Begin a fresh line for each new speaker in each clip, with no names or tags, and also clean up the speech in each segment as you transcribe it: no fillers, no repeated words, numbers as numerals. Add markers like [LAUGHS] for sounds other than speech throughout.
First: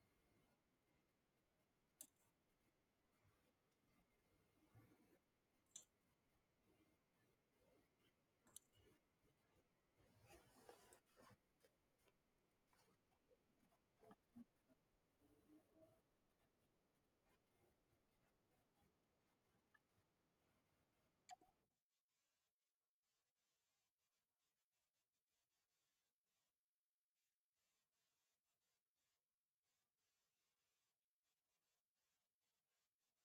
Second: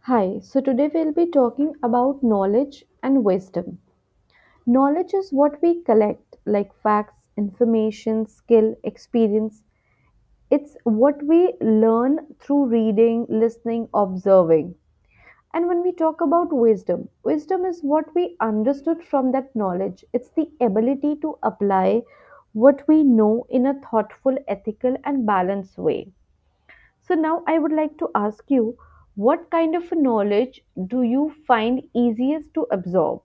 Hi, so today we'll be talking about knowledge and wisdom. Knowledge is what we collect, like facts, information, skill, experience. It's what we learn through reading, listening, observing. And when we talk about wisdom, wisdom is what we understood from that knowledge. It's the ability to apply what we know in a thoughtful, ethical, and balanced way. So now I would like to ask you what kind of knowledge do you find easiest to absorb?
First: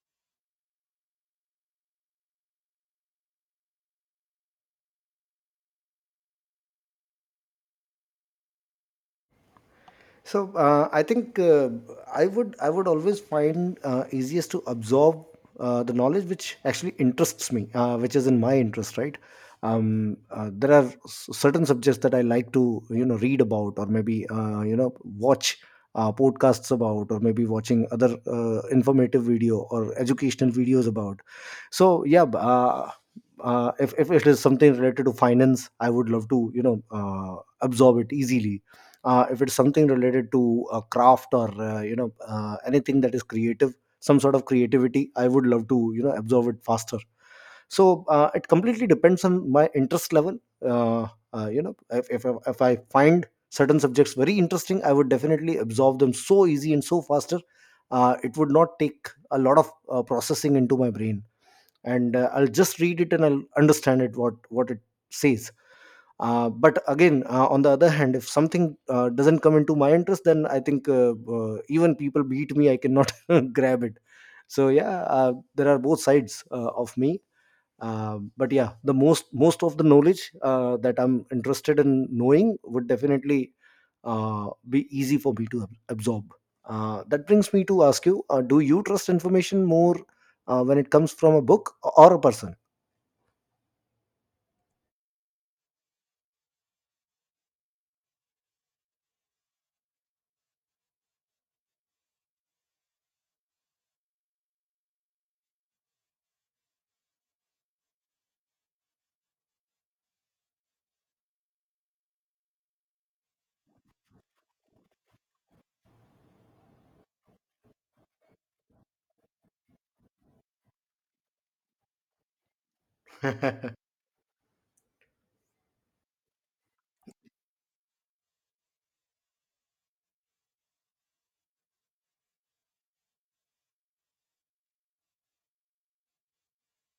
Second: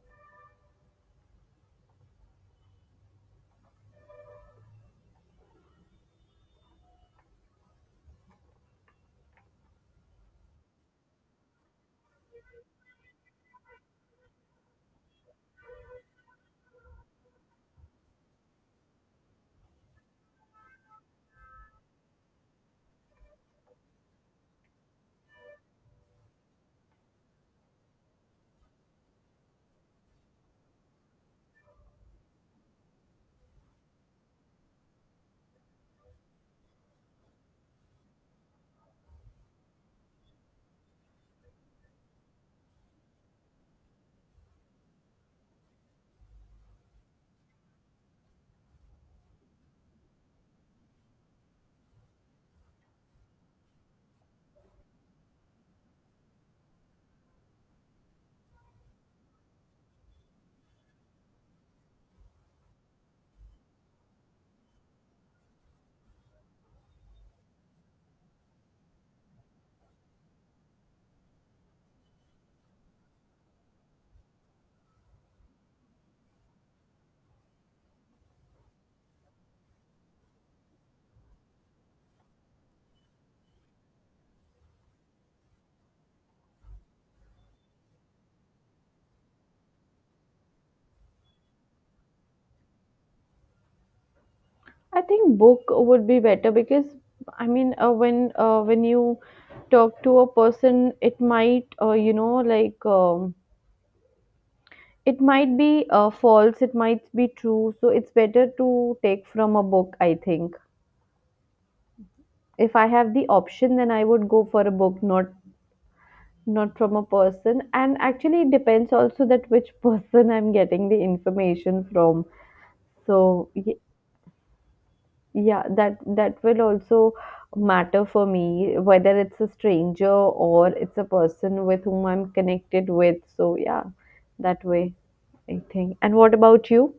I think I would always find easiest to absorb the knowledge which actually interests me, which is in my interest, right? There are certain subjects that I like to read about, or maybe watch podcasts about, or maybe watching other informative video or educational videos about. So yeah, if it is something related to finance, I would love to absorb it easily. If it's something related to a craft or anything that is creative, some sort of creativity, I would love to absorb it faster. So it completely depends on my interest level. uh, if I find certain subjects very interesting, I would definitely absorb them so easy and so faster. It would not take a lot of processing into my brain, and I'll just read it and I'll understand it what it says. But again, on the other hand, if something doesn't come into my interest, then I think, even people beat me, I cannot [LAUGHS] grab it. So yeah, there are both sides of me. But yeah, the most of the knowledge that I'm interested in knowing would definitely be easy for me to absorb. That brings me to ask you, do you trust information more when it comes from a book or a person?
I think book would be better because I mean when you talk to a person it might it might be false, it might be true, so it's better to take from a book, I think. If I have the option, then I would go for a book, not not from a person. And actually it depends also that which [LAUGHS] person I'm getting the information from. So y-
[LAUGHS]
yeah, that will also matter for me, whether it's a stranger or it's a person with whom I'm connected with. So yeah, that way I think. And what about you?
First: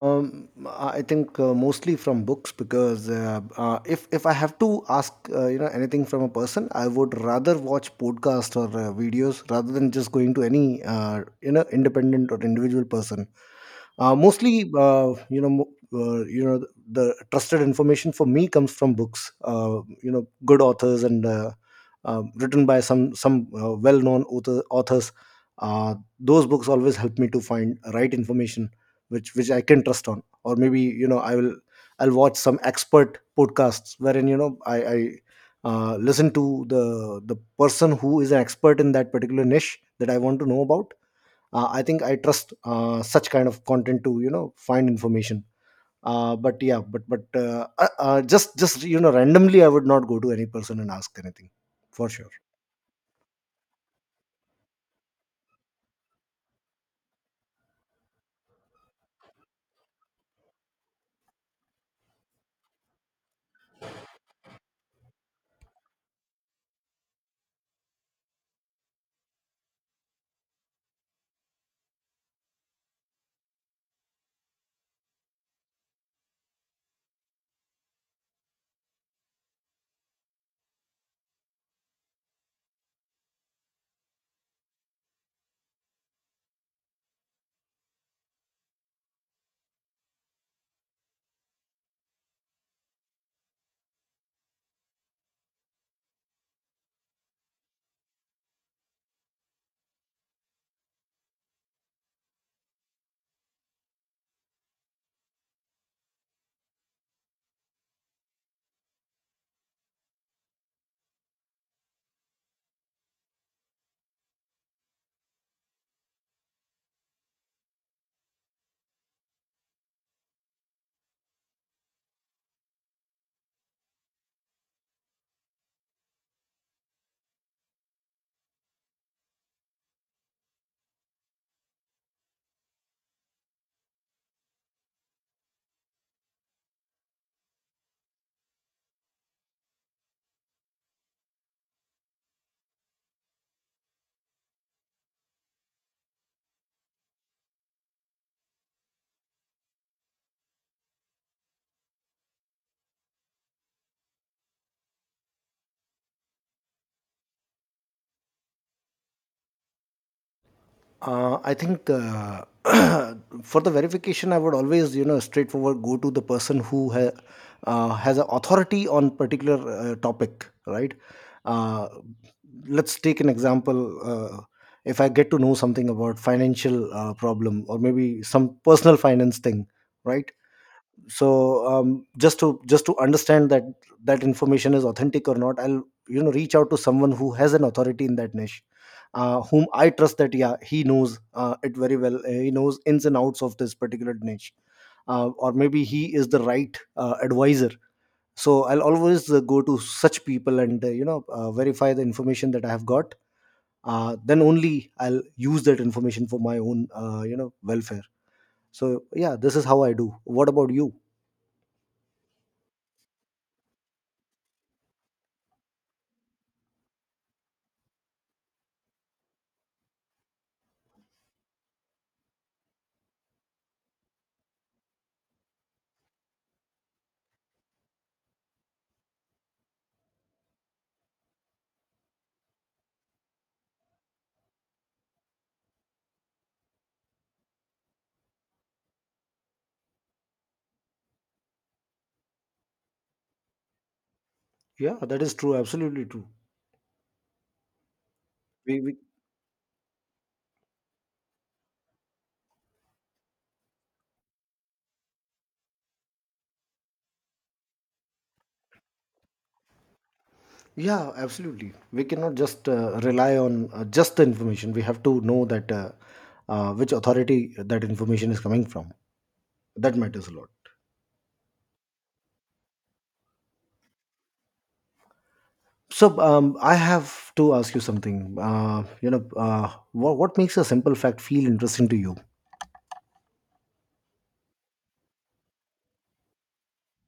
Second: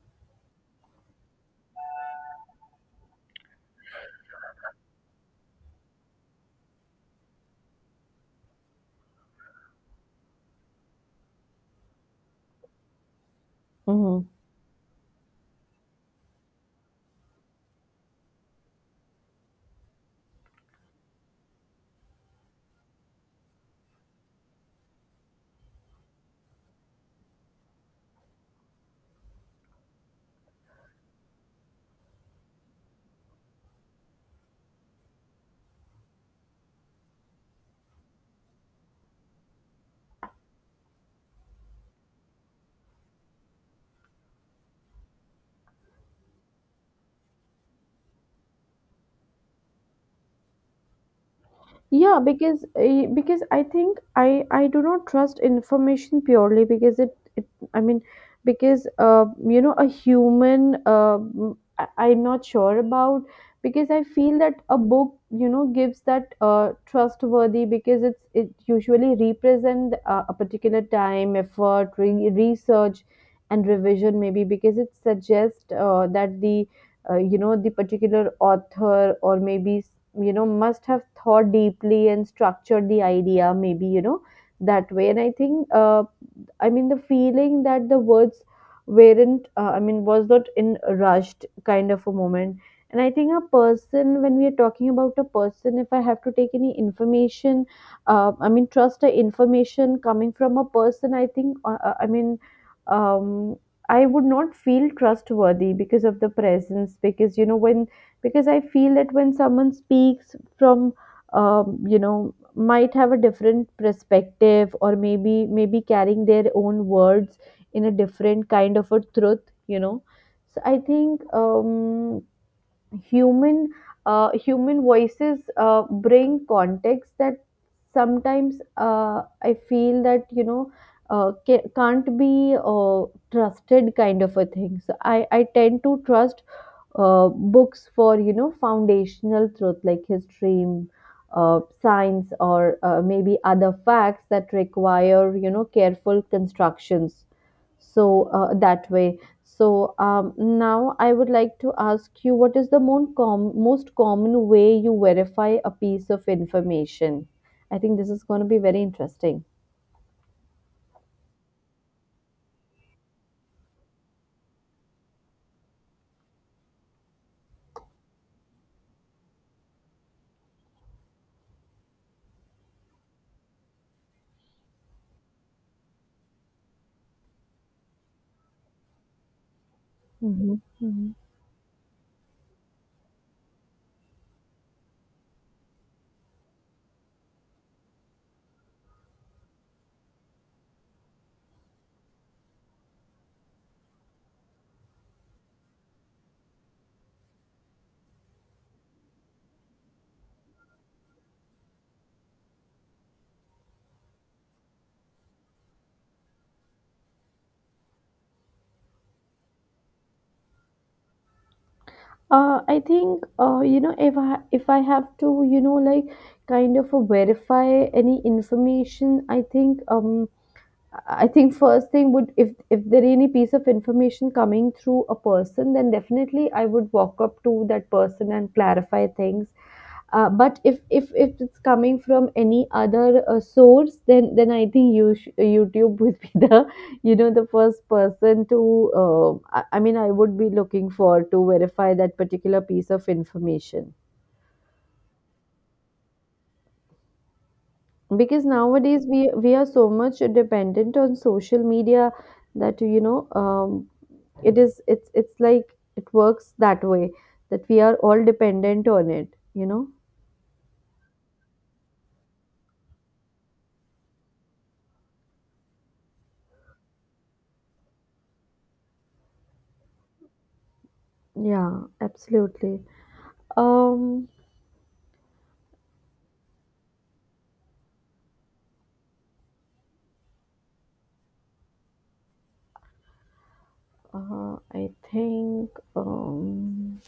I think mostly from books, because if I have to ask anything from a person, I would rather watch podcast or videos rather than just going to any independent or individual person. Uh,
Mm-hmm.
mostly you know mo- you know the trusted information for me comes from books, good authors, and written by some well known authors. Those books always help me to find right information which I can trust on. Or maybe I'll watch some expert podcasts wherein I listen to the person who is an expert in that particular niche that I want to know about. I think I trust such kind of content to find information. But yeah, but just randomly, I would not go to any person and ask anything for
Yeah,
sure.
because because I think I do not trust information purely because it. I mean, because you know, a human, I, I'm not sure about, because I feel that a book, you know, gives that trustworthy, because it's it usually represent a particular time, effort, research, and revision, maybe, because it suggests that the you know, the particular author, or maybe, you know, must have thought deeply and structured the idea, maybe, you know, that way. And I think I mean, the feeling that the words weren't, I mean, was not in a rushed kind of a moment. And I think a person, when we are talking about a person, if I have to take any information, I mean, trust the information coming from a person, I think, I mean, um, I would not feel trustworthy because of the presence, because, you know, when, because I feel that when someone speaks from, you know, might have a different perspective, or maybe carrying their own words in a different kind of a truth, you know. So I think human human voices bring context that sometimes I feel that, you know, can't be trusted, kind of a thing. So I tend to trust books for, you know, foundational truth like history, science, or maybe other facts that require, you know, careful constructions. So that way. So now I would like to ask you, what is the most, most common way you verify a piece of information? I think this is going to be very interesting.
I think [CLEARS THROAT] for the verification, I would always, straightforward go to the person who has a authority on particular topic, right? Uh, let's take an example. Uh, if I get to know something about financial problem, or maybe some personal finance thing, right?
Hmm.
So just to understand that that information is authentic or not, I'll reach out to someone who has an authority in that niche, whom I trust, that yeah, he knows it very well. He knows ins and outs of this particular niche. Or maybe he is the right advisor. So I'll always go to such people and verify the information that I have got. Then only I'll use that information for my own welfare. So yeah, this is how I do. What about you?
I think you know, if I have to, you know, like, kind of verify any information, I think first thing would, if there any piece of information coming through a person, then definitely I would walk up to that person and clarify things. But if it's coming from any other source, then I think you YouTube would be the [LAUGHS] you know, the first person to. I mean, I would be looking for to verify that particular piece of information,
Yeah, that is true. Absolutely true.
because
We
nowadays we are so much dependent on social media, that, you know, it is, it's like it works that way, that we are all dependent on it, you know.
Yeah, absolutely. We cannot just rely on just the information. We have to know that, which authority that information is coming from. That matters a lot.
Yeah, absolutely. um
So I have to ask you something. What makes a simple fact feel interesting to you?
I think um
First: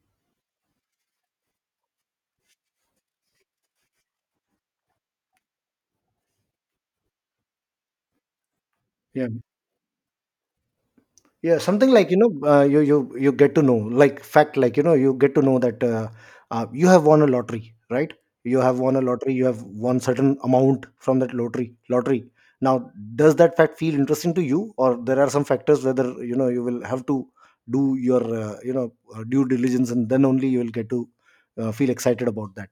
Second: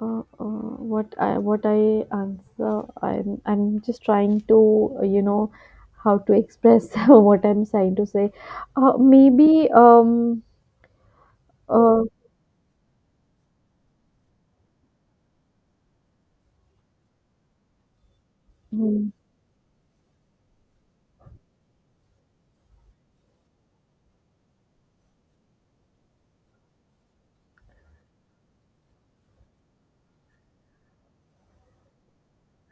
what I what I answer, I'm just trying to you know, how to express [LAUGHS] what I'm trying to say.
Yeah.
Maybe
Yeah, something
uh,
like you get to know like fact, like you get to know that you have won a lottery, right? You have won a
hmm.
lottery. You have won certain amount from that lottery. Lottery. Now, does that fact feel interesting to you, or there are some factors whether you will have to do your due diligence, and then only you will get to feel excited about that.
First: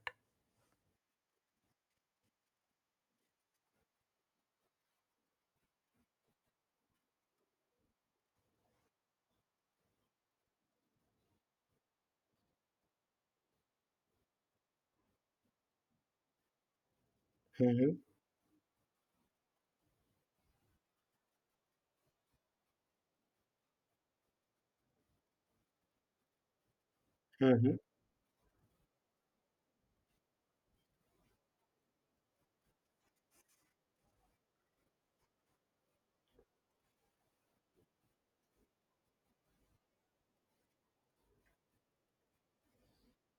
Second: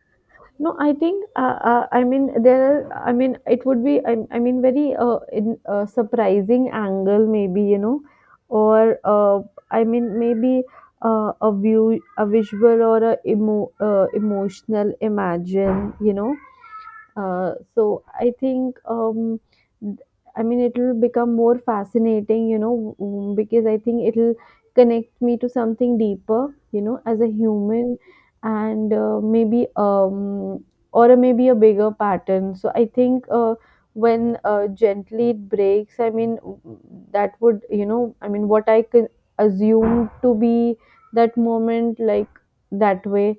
No, I think I mean, there are. I mean, it would be. I mean, very in surprising angle, maybe, you know, or I mean, maybe a view, a visual, or a emotional imagine, you know.
Mhm.
So I think, I mean, it'll become more fascinating, you know, because I think it'll connect me to something deeper, you know, as a
Mhm.
human, and maybe, or maybe a bigger pattern. So I think when gently it breaks, I mean, that would, you know, I mean, what I can assume to be that moment, like that way.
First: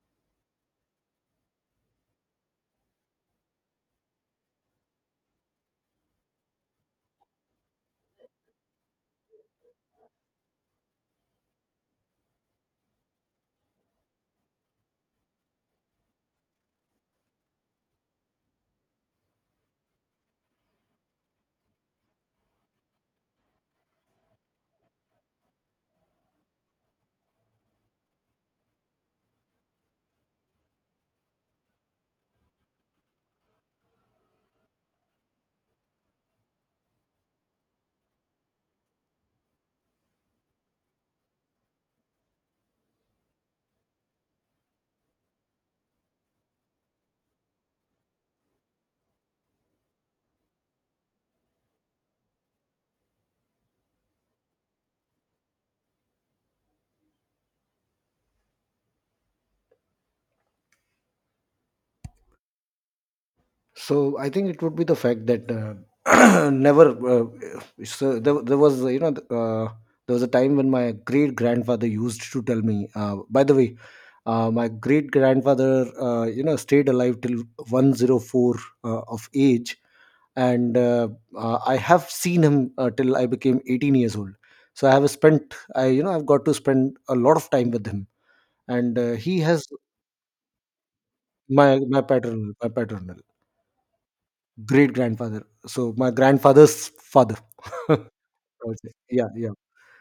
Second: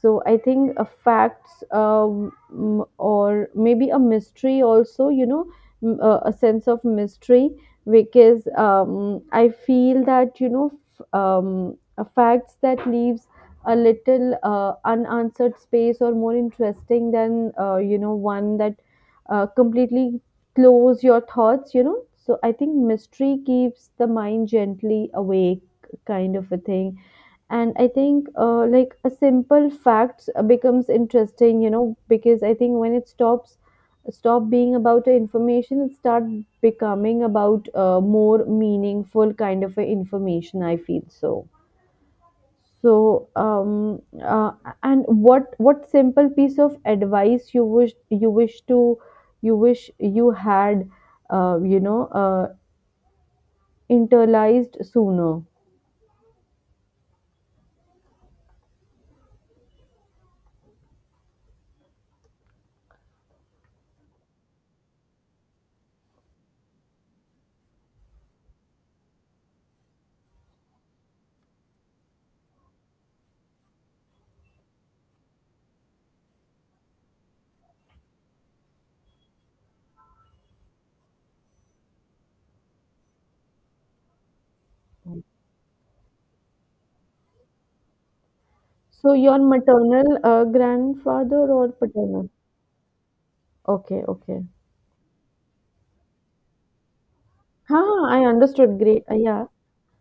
So I think facts, or maybe a mystery also, you know, a sense of mystery, because I feel that, you know, f- um, a facts that leaves a little unanswered space or more interesting than you know, one that completely close your thoughts, you know. So I think mystery keeps the mind gently awake, kind of a thing. And I think like a simple fact becomes interesting, you know, because I think when it stops stop being about the information, it start becoming about more meaningful kind of a information, I feel. So um uh, and what simple piece of advice you wish to you wish you had uh, you know uh, internalized sooner?
So I think it would be the fact that [CLEARS THROAT] never. So there was a time when my great grandfather used to tell me. By the way, my great grandfather stayed alive till 104 of age, and I have seen him till I became 18 years old. So I have spent I you know I've got to spend a lot of time with him, and
So your
he has.
maternal grandfather or
My
paternal?
paternal, my paternal.
Okay, okay.
Great grandfather. So my grandfather's father. [LAUGHS] I
Huh, I
would
understood.
say.
Great.
Yeah,
Yeah.
yeah.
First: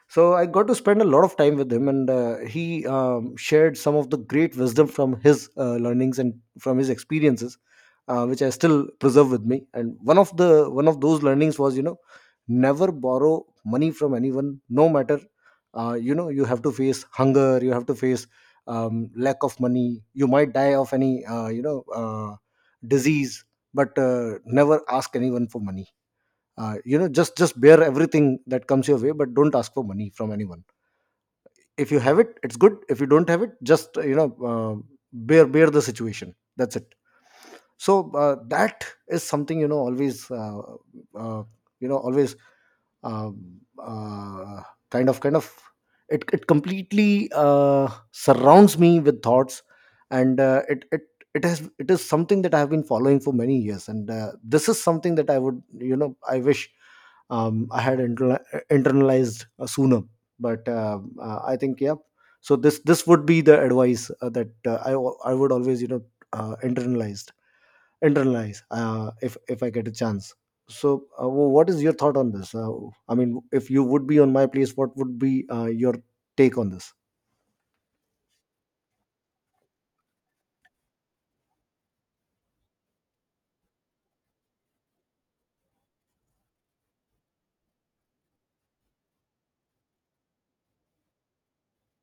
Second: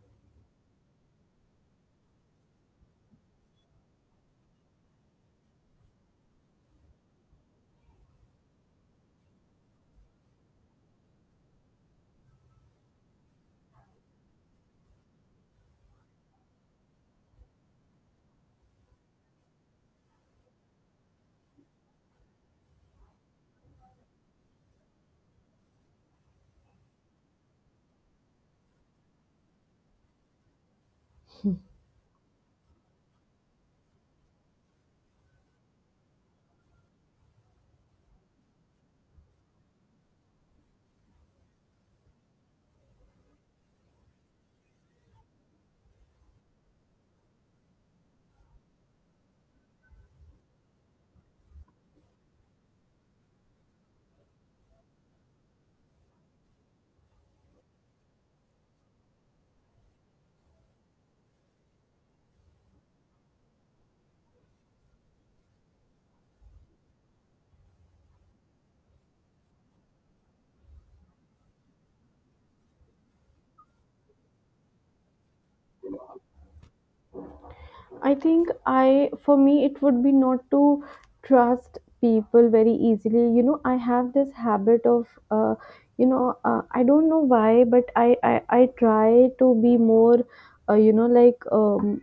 So I got to spend a lot of time with him, and he shared some of the great wisdom from his learnings and from his experiences, which I still preserve with me. And one of those learnings was, never borrow money from anyone, no matter. You have to face hunger, you have to face lack of money, you might die of any, disease, but never ask anyone for money. Just bear everything that comes your way, but don't ask for money from anyone. If you have it, it's good. If you don't have it, just bear the situation. That's it. So that is something, always uh, you know always um, uh, kind of it completely surrounds me with thoughts. And it is something that I have been following for many years. And this is something that I would you know I wish I had internalized sooner. But I think, yeah. So this would be the advice that I would always, uh, internalized internalize, if I get a chance. So, what is your thought on this? I mean, if you would be on my place, what would be your take on this?
I think I, for me, it would be not to trust people very easily. You know, I have this habit of, you know, I don't know why, but I try to be more, you know, like,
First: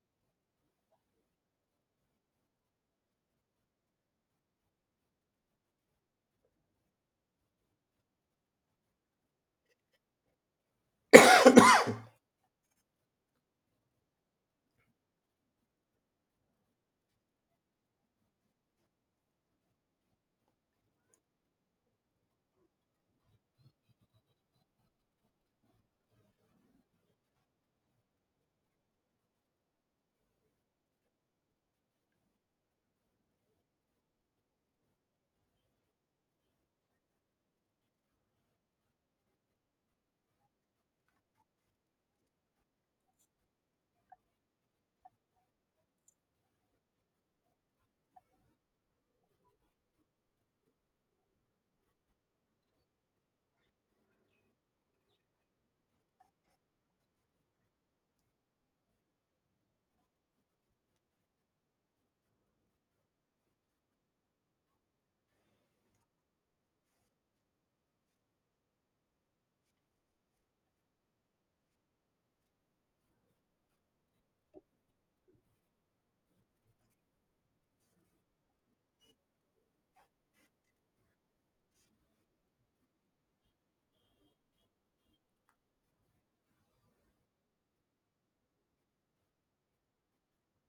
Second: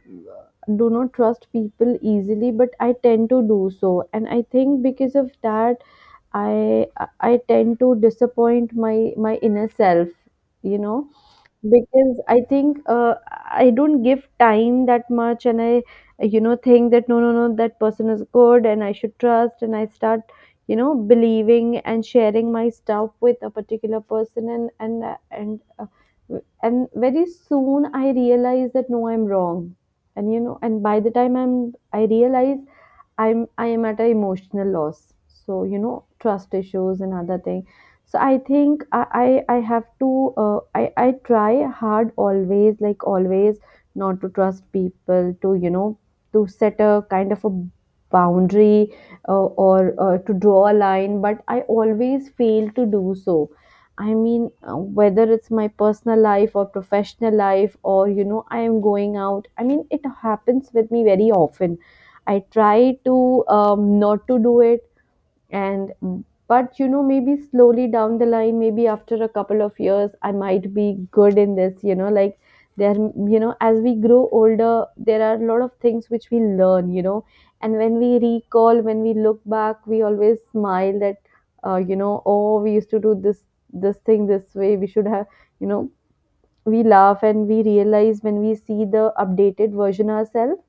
do not trust people easily, but I tend to do so. And I think because of that, I tend to disappoint my inner self, you know, because I think I don't give time that much, and I, you know, think that no, that person is good and I should trust, and I start, you know, believing and sharing my stuff with a particular person, and very soon I realize that no, I'm wrong. And you know, and by the time I realize, I'm I am at an emotional loss. So you know, trust issues and other thing. So I think I have to I try hard always, like always not to trust people, to you know, to set a kind of a boundary or to draw a line, but I always fail to do so. I mean whether it's my personal life or professional life, or you know, I am going out. I mean, it happens with me very often. I try to not to do it, and but you know, maybe slowly down the line, maybe after a couple of years, I might be good in this. You know, like there, you know, as we grow older, there are a lot of things which we learn. You know, and when we recall, when we look back, we always smile that you know, oh, we used to do this this thing this way. We should have, you know, we laugh and we realize when we see the updated version ourselves,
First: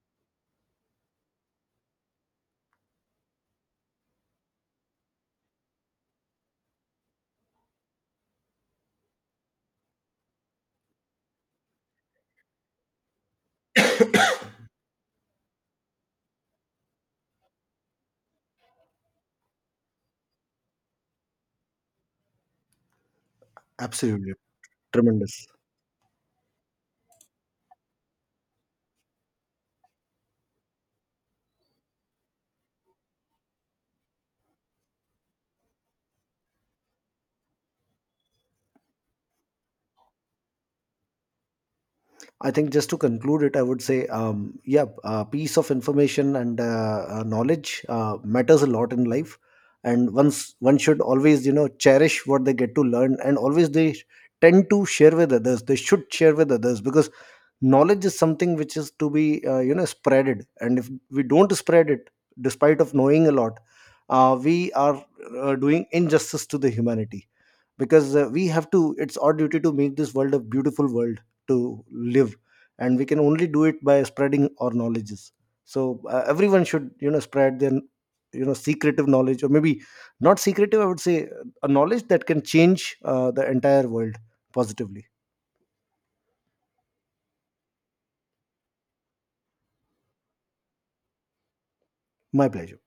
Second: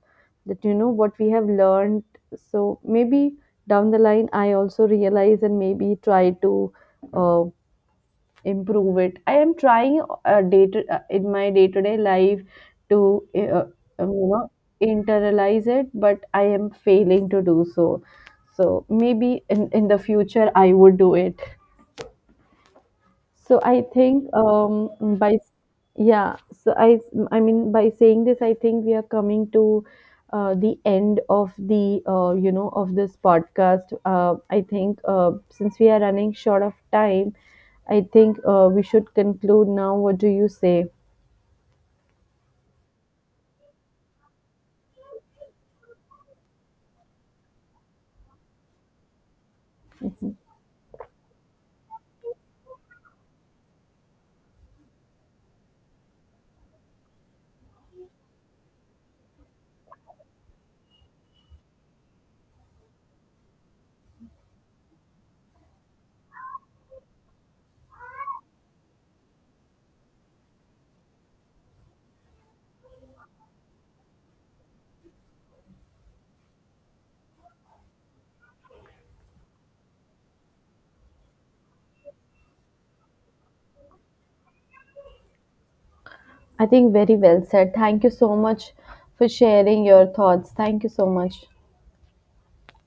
that you know, what we have learned. So maybe down the line I also realize, and maybe try to uh, improve it. I am trying in my day to day life to uh, you know, internalize it, but I am failing to do so. So maybe in the future, I would do it. So I
Absolutely
think by
tremendous.
yeah, so I mean, by saying this, I think we are coming to the end of the you know, of this podcast. I think since we are running short of time, I think we should conclude now. What do you say?
I think just to conclude it, I would say, yeah, piece of information and knowledge matters a lot in life, and
Mhm.
once, one should always, cherish what they get to learn, and always they tend to share with others. They should share with others because knowledge is something which is to be spreaded, and if we don't spread it, despite of knowing a lot, we are doing injustice to the humanity, because we have to it's our duty to make this world a beautiful world to live, and we can only do it by spreading our knowledges. So everyone should spread their, secretive knowledge, or maybe not secretive, I would say, a knowledge that can change the entire world positively.
I think very well said. Thank you so much for sharing your thoughts. Thank you so much.
My pleasure.